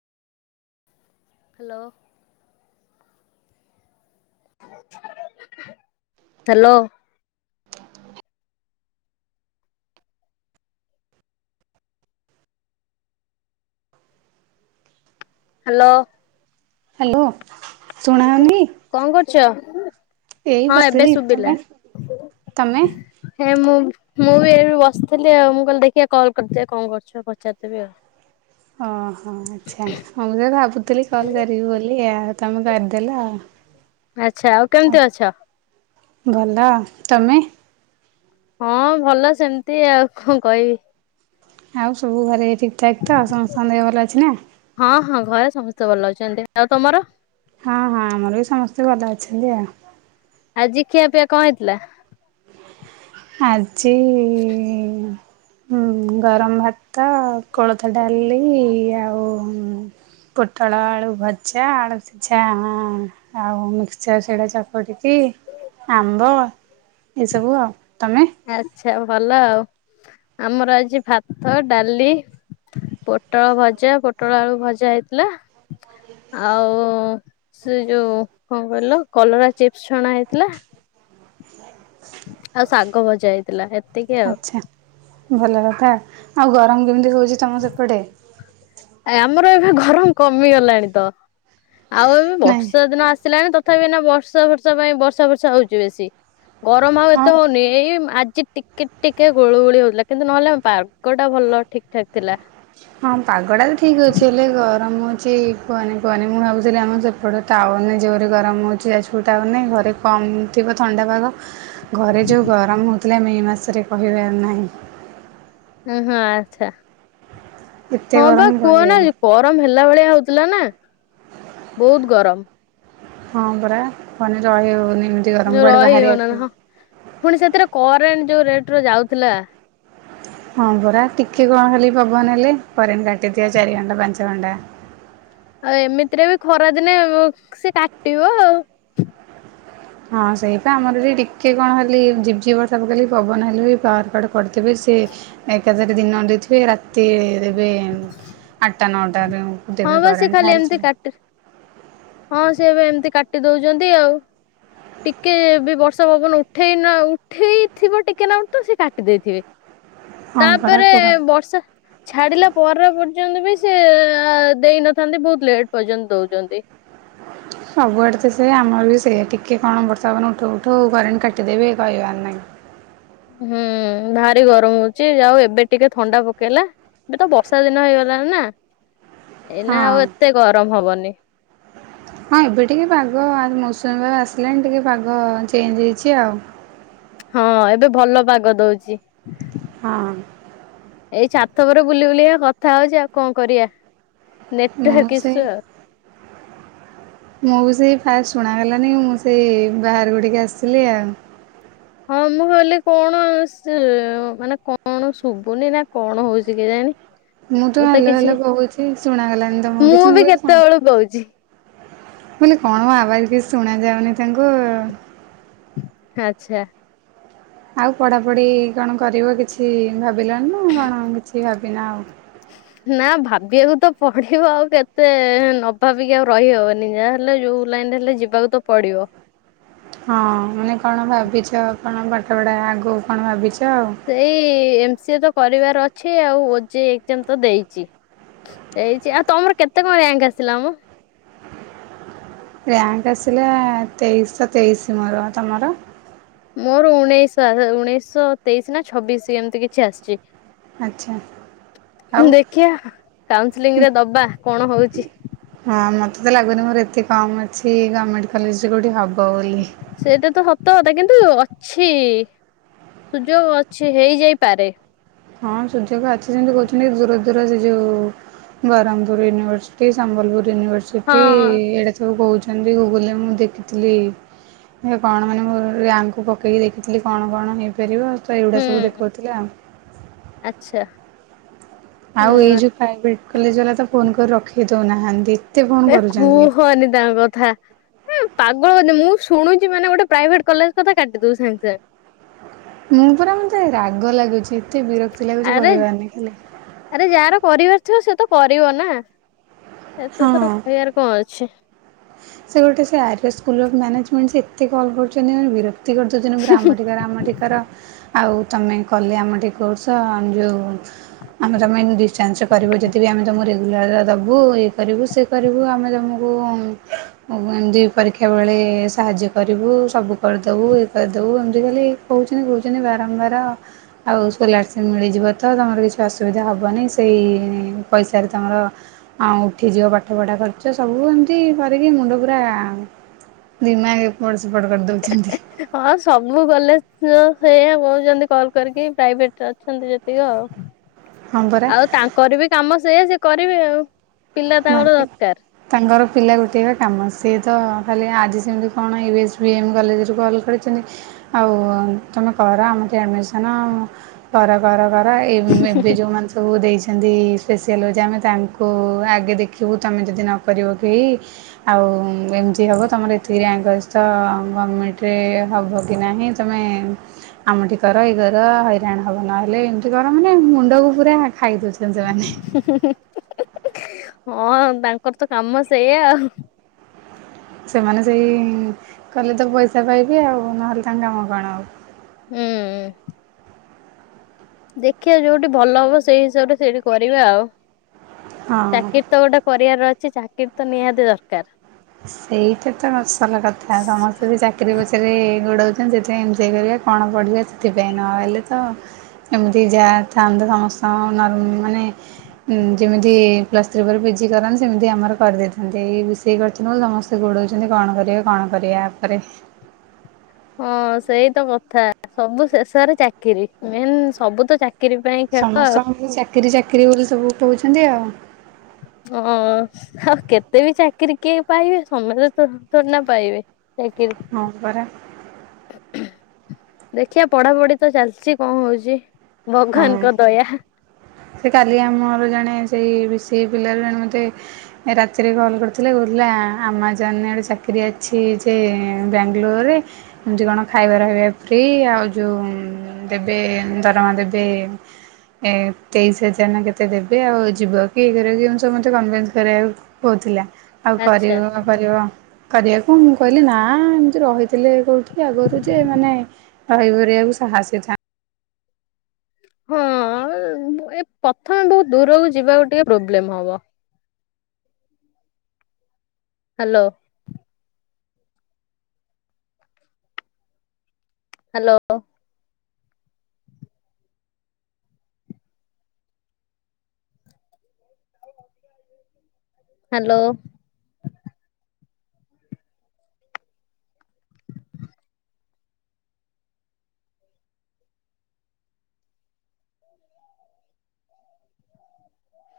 Hello. Hello. Hello. Hello ଶୁଣାଯାଉନି? କଁ କରୁଚ? ଏଇ ବସିଥିଲି। ତମେ ତମ? ହେଁ ମୁଁ ମୁଁ ବି ଏ ବସିଥିଲି ଆଉ। ମୁଁ କହିଲି ଦେଖିବା କଲ୍ କରିଦିଏ କଁ କରୁଚ। ପଚାରିଦେବେ ଆଉ। ଓହୋ ଆଚ୍ଛା, ହଁ ମୁଁ ତ ଭାବୁଥିଲି କଲ୍ କରିବି ବୋଲି ଆଉ ତମେ କରିଦେଲ ଆଉ। ଆଚ୍ଛା, ଆଉ କେମିତି ଅଛ? ଭଲ। ତମେ? ହଁ ଭଲ ସେମିତି ଆଉ କଁ କହିବି। ଆଉ ସବୁ ଘରେ ଠିକ୍ ଠାକ୍ ତ ସମସ୍ତଙ୍କ ଦେହ ଭଲ ଅଛି ନା? ହଁ ହଁ ଘରେ ସମସ୍ତେ ଭଲ ଅଛନ୍ତି। ଆଉ ତମର? ହଁ ହଁ ଆମର ବି ସମସ୍ତେ ଭଲ ଅଛନ୍ତି ଆଉ। ଆଜି ଖିଆପିଆ କଁ ହେଇଥିଲା? ଆଜି ହୁଁ ଗରମ ଭାତ କୋଳଥ ଡାଲି ଆଉ ପୋଟଳ ଆଳୁ ଭଜା ଆଳୁ ସିଜା ହଁ। ଆଉ ମିକ୍ସଚର୍ ସେଟା ଚକଟିକି ଆମ୍ବ ଏସବୁ ଆଉ। ତମେ? ଆଚ୍ଛା ଭଲ ଆଉ। ଆମର ଆଜି ଭାତ ଡାଲି ପୋଟଳ ଭଜା ପୋଟଳ ଆଳୁ ଭଜା ହେଇଥିଲା। ଆଉ ସେ ଯୋଉ କଣ କହିଲ କଲରା ଚିପ୍ସ୍ ଛଣା ହେଇଥିଲା। ଆଉ ଶାଗ ଭଜା ହେଇ ଥିଲା ହେତିକି। ଆଛା, ଭଲ କଥା ଆଉ ଗରମ କେମିତି ହଉଚି ତମ ସେପଟେ। ଆ ଆମର ଏବେ ଗରମ କମିଗଲାଣି ତ ଆଉ ଏବେ ନାଇଁ ବର୍ଷା ଦିନ ଆସିଲାଣି ତ- - ତଥାପି ନା ବର୍ଷା ଫର୍ଷାପାଇଁ ବର୍ଷା ବର୍ଷା ହଉଚି ବେଶୀ ଗରମ ଆଉ ହଁ ଏତେ ହଉନି ଏଇ ଆଜି ଟିକେ ଟିକେ ହୁଳୁହୁଳି ହଉଥିଲା କିନ୍ତୁ ନ ହେଲେ ପାଗ ଟା ଭଲ ଠିକ୍ ଠାକ୍ ଥିଲା। ହଁ ପାଗଟା ବି ଠିକ୍ ଅଛି ହେଲେ ଗରମ ଅଛି। କୁହନି କୁହନି ମୁଁ ଭାବୁିଚି ଆମ ସେପଟ ଟାୱନ ନାହି। ଯେଉଁରି ଗରମ ହେଉଚି ଆଜପୁ ଟାୱନ ନାହିଁ ଘରେ କମ୍ ଥିବ ଥଣ୍ଡା ପାଗ। ଘରେ ଯୋଉ ଗରମ ହଉଥିଲା ମେ ମାସରେ କହିବାର ନାହିଁ। ଉଁ ହୁ ହୋ ଆଚ୍ଛା। ଏତେ ହଁ ବା ଗରମ କୁହନା- କହିହେବନି - ଗରମ ହେଲା ଭଳିଆ ହଉଥିଲା ନା। ବହୁତ ଗରମ। ହଁ ପରା ରହି ହଉନି ଏମିତି ଗରମ କୁଆଡେ ରହି ହଉନା ବାହାରିବାକୁ। ହଁ ପୁଣି ସେଥିରେ କରେଣ୍ଟ ଯୋଉ ରେଟ୍ ରେ ଯାଉଥିଲା। ହଁ ପରା ଟିକେ କଂ ଖାଲି ପବନ ହେଲେ କରେଣ୍ଟ୍ କାଟିଥିବେ ଚାରିଘଣ୍ଟା ପାଞ୍ଚଘଣ୍ଟା। ଆଉ ଏମିତିରେ ବି ଖରା ଦିନେ ସେ କାଟିବ ଆଉ। ହଁ ସେଇବା ଆମର ଏଠି ଟିକେ କଣ ହେଲି ଝିପ୍ ଝିପ୍ ବର୍ଷା ପକେଇଲେ ପବନ ହେଲେ ବି ପାୱାର୍ କଟ୍ କରିଥିବେ ସେ ଏକାଥରେ ଦିନରେ ଦେଇଥିବେ ରାତିରେ ଦେବେ ଆଟା ନଅଟାରେ ଯଉ ହଁ ବା ସେ ଖାଲି ଏମତି କାଟେ। ହଁ ସେ ଏବେ ଏମିତି କାଟି ଦଉଚନ୍ତି ଆଉ। ଟିକେ ବି ବର୍ଷା ପବନ ଉଠେଇ ନ ଉଠେଇଥିବ ଟିକେ ନାଗୁରୁ ତ ସେ କାଟି ଦେଇଥିବେ। [unintelligible] ହଁ ତା ପରା ପେରେ କୁହନି ବର୍ଷା ଛାଡିଲା ପରେ ପର୍ଯ୍ୟନ୍ତ ବି ସେ ଦେଇନଥାନ୍ତି ବହୁତ ଲେଟ୍ ପର୍ଯ୍ୟନ୍ତ ଦଉଚନ୍ତି। ସବୁଆଡେ ତ ସେଇଆ ଆମର ବି ସେଇଆ ଟିକେ କଣ ବର୍ଷା ପବନ ଉଠଉ ଉଠଉ କରେଣ୍ଟ କାଟିଦେବେ କହିବାର ନାହିଁ। ହୁଁ ଭାରି ଗରମ ହଉଚି ଆଉ ଏବେ ଟିକେ ଥଣ୍ଡା ପକେଇଲା। ଏବେ ତ ବର୍ଷା ଦିନ ହେଇଗଲାଣି ନା ଏଇନା ହଁ ଆଉ ଏତେ ଗରମ ହବନି। ହଁ ଏବେ ଟିକେ ପାଗ ଆ ମୌସୁମୀ ପାଗ ଆସିଲାଣି ଟିକେ ପାଗ ଚେଞ୍ଜ ହେଇଛି ଆଉ। ହଁ ଏବେ ଭଲ ପାଗ ଦଉଚି। ହଁ। ଏଇ ଛାତ ଉପରେ ବୁଲି ବୁଲିକା କଥା ହଉଛି ଆଉ କଣ କରିବା ମୁଁ ନେଟୱାର୍କ ସେଇ ଇସୁ ଆ ମୁଁ ବି ସେଇ ଫାଷ ଶୁଣାଗଲାନି ମୁଁ ସେଇ ବାହାରକୁ ଟିକେ ଆସିଲି ଆଉ। ହଁ ମୁଁ ଭାବିଲି କଣ ସେ ମାନେ କଣ ଶୁଭୁନି ନା କଣ ହଉଛି କେଜାଣି। ମୁଁ ତ ହାଲୋ ହାଲୋ କହୁଛି ଶୁଣାଗଲାନି ତମକୁ କିଛି ବି ମୁଁ କହିଲି କ କେତେବେଳୁ କହୁଛି ମୁଁ କହିଲି କଣ ଆବାଜ କିଛି ଶୁଣାଯାଉନି ତାଙ୍କୁ। ଆଚ୍ଛା। ଆଉ ପଢାପଢି କଣ କରିବ କିଛି ଭାବିଲଣି ନା କଣ କିଛି ଭାବିନ ଆଉ? [unintelligible] ନା ଭାବିବାକୁ ତ ପଡିବ ଆଉ କେତେ ନ ଭାବିକି ଆଉ ରହିହବନି ଯାହା ହେଲେ ଯୋଉ ଲାଇନ ରେ ହେଲେ ଯି ବାକୁ ତ ପଡିବ। ହଁ। ମାନେ କଣ ଭାବିଚ କଣ ପାଠ ପଢ଼ା ଆଗକୁ କଣ ଭାବିଚ ଆଉ? ସେଇ ଏମ ସି ଏ ତ କରିବାର ଅଛି ଆଉ ଓ ଜେ ଇ ଏକ୍ଜାମ୍ ତ ଦେଇଛି। ଦେଇଚି। ଆଉ ତମର କେତେ କଣ ରାଙ୍କ ଆସିଲା ମ? ରାଙ୍କ ଆସିଲା ତେଇଶହ ତେଇଶି ମୋର ତମର। ମୋର ଉଣେଇଶ ଉଣେଇଶ ତେଇଶି ନା ଛବିଶି ଏମିତି କିଛି ଆସିଚି। ଆଚ୍ଛା ଆଉ ଉଁ ଦେଖିବା କାଉନସିଲିଙ୍ଗରେ ଦବା କଣ ହଉଚି। ହଁ ମତେ ତ ଲାଗୁନି ମୋର ଏତେ କମ ଅଛି ଗମେଣ୍ଟ କଲେଜରେ କୋଉଠି ହବ ବୋଲି। ସେଇଟା ତ ସତ କଥା କିନ୍ତୁ ଅଛି ସୁଯୋଗ ଅଛି ହେଇଯାଇପାରେ। ହଁ ସୁଯୋଗ ଅଛି ଯେମିତି କହୁଛନ୍ତି ଦୂର ଦୂର ସେ ଯୋଉ Berhampur university Sambalpur university ହଁ ଏଇଟା ସବୁ କହୁଛନ୍ତି ଗୁଗୁଲରେ ମୁଁ ଦେଖିଥିଲି। ଏ କଣ ମାନେ ମୁଁ ରାଙ୍କକୁ ପକେଇକି ଦେଖିଥିଲି କଣ କଣ ହେଇପାରିବ ତ ଏଇଗୁଡା ହୁଁ ସବୁ ଦେଖଉଥିଲା। ଆଚ୍ଛା। ଆଉ ଏଇ ହୁଁ ଯୋଉ ପ୍ରାଇଭେଟ କଲେଜ ବାଲା ତ ଫୋନ କରି ରଖେଇ ଦଉନାହାନ୍ତି। ଫୋନ ଏ କରୁଛନ୍ତି। କୁହନି ତାଙ୍କ କଥା। ଏ ପାଗଳ [unintelligible] ମୁଁ ଶୁଣୁଛି ମାନେ ଗୋଟେ ପ୍ରାଇଭେଟ କଲେଜ କଥା କାଟିଦଉଛି ସାଙ୍ଗ ସାଙ୍ଗ। ମୁଁ ପରା ମତେ ରାଗ ଲାଗୁଛି ଏତେ ବିରକ୍ତି ଲାଗୁଛି ଆରେ କହିବାର ନାହିଁ ଖାଲି। ଆରେ ଯାହାର କରିବାର ଥିବ ସେ ତ କରିବ ନା। ଏତେଥର ହଁ କହିବାର କଣ ଅଛି। ସେ ଗୋଟେ ସେ R S school of management ସେ ଏତେ କଲ କରୁଛନ୍ତି ମାନେ ବିର ତି କରିଦଉଛନ୍ତି ପୁରା ଆମଠି କର ଆମଠି କର। ଆଉ ତମେ କଲେ ଆମଠି କୋର୍ସ ଯୋଉ। ଆମେ ତମେ [unintelligible] ଡିଷ୍ଟାନ୍ସରେ କରିବ ଯଦି ବି ଆମେ ତମକୁ ରେଗୁଲାର ଦବୁ ଇଏ କରିବୁ ସି କରିବୁ ଆମେ ତମକୁ ଉଁ। ଉଁ ଏମିତି ପରୀକ୍ଷା ବେଳେ ସାହାଯ୍ୟ କରିବୁ ସବୁ କରିଦବୁ ଇଏ କରିଦବୁ ଏମିତି ଖାଲି। କହୁଛନ୍ତି କହୁଛନ୍ତି ବାରମ୍ବାର। ଆଉ ସ୍କୋଲାରସିପ୍ ମିଳିଯିବ ତ ତମର କିଛି ଅସୁବିଧା ହବନି ସେଇ ପଇସାରେ ତମର। ଆଉ ଉଠି ଯିବ ପାଠ ପଢା ଖର୍ଚ୍ଚ ସବୁ ଏମିତି କରିକି ମୁଣ୍ଡ। ପୁରା ଦିମାଗ ଏପଟ ସେପଟ କରିଦଉଛନ୍ତି। ହଁ ସବୁ କଲେଜ [unintelligible] ସେଇଆ କହୁଛନ୍ତି କଲ କରିକି ପ୍ରାଇଭେଟରେ ଅଛନ୍ତି ଯେତିକ। ହଁ ପରା ଆଉ ତାଙ୍କର ବି କାମ ସେଇଆ ସିଏ କରିବେ ଆଉ। ପିଲା ତାଙ୍କର ମାର୍କେ ଦରକାର ତାଙ୍କର ପିଲା ଗୋଟେଇବା କାମ ସିଏ ତ ଖାଲି ଆଜି ସେମିତି କଣ ୟୁ ଏସ୍ ବି ଏମ୍ କଲେଜରୁ କଲ। କରିଛନ୍ତି। ଆଉ ତମେ କର ଆମଠି ଆଡ଼ମିଶନ କର କର କର ଏମ ଏବେ ଯେଉଁମାନେ ସବୁ ଦେଇଛନ୍ତି ସ୍ପେସିଆଲ୍ ହୋଉଛି ଆମେ ତାଙ୍କୁ ଆ ଆଗେ ଦେଖିବୁ ତମେ ଯଦି ନ କରିବ କେହି ଆଉ ଏମିତି ହେବ ତମର ଏତିକି ରାଙ୍କ ଅଛି ତ ଗଭର୍ଣ୍ଣମେଣ୍ଟରେ ହବ କି ନାହିଁ ତମେ ଆମଠି କର ଏଇ କର ହଇରାଣ ହବ ନହେଲେ ଏମ୍ ସେ କର ମାନେ ମୁଣ୍ଡକୁ ପୁରା ଖାଇ ଦଉଛନ୍ତି ସେମାନେ। [unintelligible] ହଁ ତାଙ୍କର ତ କାମ ସେଇଆ ଆଉ। ସେମାନେ ସେଇ କଲେ ତ ପଇସା ପାଇବେ ଆଉ ନହେଲେ ତାଙ୍କ କାମ କଣ ଆଉ। ହୁଁ। ଦେଖିବା ଯୋଉଠି ଭଲ ହବ ସେଇ ହିସାବରେ ସେଇଠି କରିବା ଆଉ। ହଁ ଚାକିର ତ ଗୋଟେ କରିବାର ଅଛି ଚାକିର ତ ନିହାତି ଦରକାର। ସେଇଟା ତ ଅସଲ କଥା ସମସ୍ତେ ବି ଚାକିରି ପଛରେ ଗୋଡାଉଛନ୍ତି ସେଥିପାଇଁ ଏନ୍ଞ୍ଜୟ କରିବା। କଣ ପଢିବା ସେଥିପାଇଁ ନହେଲେ ତ ଏମିତି ଯାଆ ଥାଆନ୍ତୁ ସମସ୍ତଙ୍କ ନର ମାନେ ଉଁ ଯେମିତି ପ୍ଲସ୍ ଥ୍ରୀ ପରେ ପିଜି କରନ୍ତି ସେମିତି ଆମର କରିଦେଇଥାନ୍ତେ ଏଇ ବି ସି ଏ କରି ଏଥିଯୋଗୁ ସମସ୍ତେ ଗୋଡଉଛନ୍ତି କଣ କରିବେ କଣ କରିବେ ଆ ପରେ। ହଁ ସେଇତ କଥା ସବୁ ଶେଷରେ ଚାକିରି ମେନ୍ ସବୁ ତ ଚାକି ସମସ୍ତଙ୍କୁ ଚାକିରି ଚାକିରି ବୋଲି ସବୁ କହୁଛନ୍ତି ଆଉ। ହଁ। ଆଉ କେତେ ବି ଚାକିରି କିଏ ପାଇବେ ସମସ୍ତେ ତ ଥୋଡ଼ିନା ପାଇବେ ଚାକିରି। ହଁ ପରା। ଦେଖିବା ପଢାପଢି ତ ଚାଲିଛି କଣ ହଉଛି। ହଁ ଭଗବାନଙ୍କ ଦୟା। ସେ କାଲି ଆମର ଜଣେ ସେଇ ବି ସି ଏ ପିଲାରୁ ଜଣେ ମତେ ରାତିରେ କଲ୍ କରିଥିଲେ କହୁଥିଲା ଆମାଜନରେ ଗୋଟେ ଚାକିରି ଅଛି ଯେ ବାଙ୍ଗାଲୋରରେ। ଏମତି କଣ ଖାଇବ ରହିବା ଫ୍ରି ଆଉ ଯୋଉ ଦେବେ ଦରମା ଦେବେ ଏ ତେଇଶ ହଜାର ନା କେତେ ଦେବେ ଆଉ ଯିବ କି ଇଏ କରିବ କି ସବୁ ମୋତେ କନଭେନ୍ସ କରିବାକୁ କହୁଥିଲା। ଆଉ ଆଚ୍ଛା କରିବ କରିବ କରିବାକୁ ମୁଁ କହିଲି ନା ଏମିତି ରହିଥିଲେ କେଉଁଠି ଆଗରୁ ଯେ ମାନେ [unintelligible] ବାକୁ ସାହସି ଥା। ହଁ ଏ ଏ ପ୍ରଥମେ ବହୁତ ଦୂରକୁ ଯିବାକୁ ଟିକେ ପ୍ରୋବ୍ଲେମ ହବ। ହ୍ୟାଲୋ। ହ୍ୟାଲୋ। ହ୍ୟାଲୋ।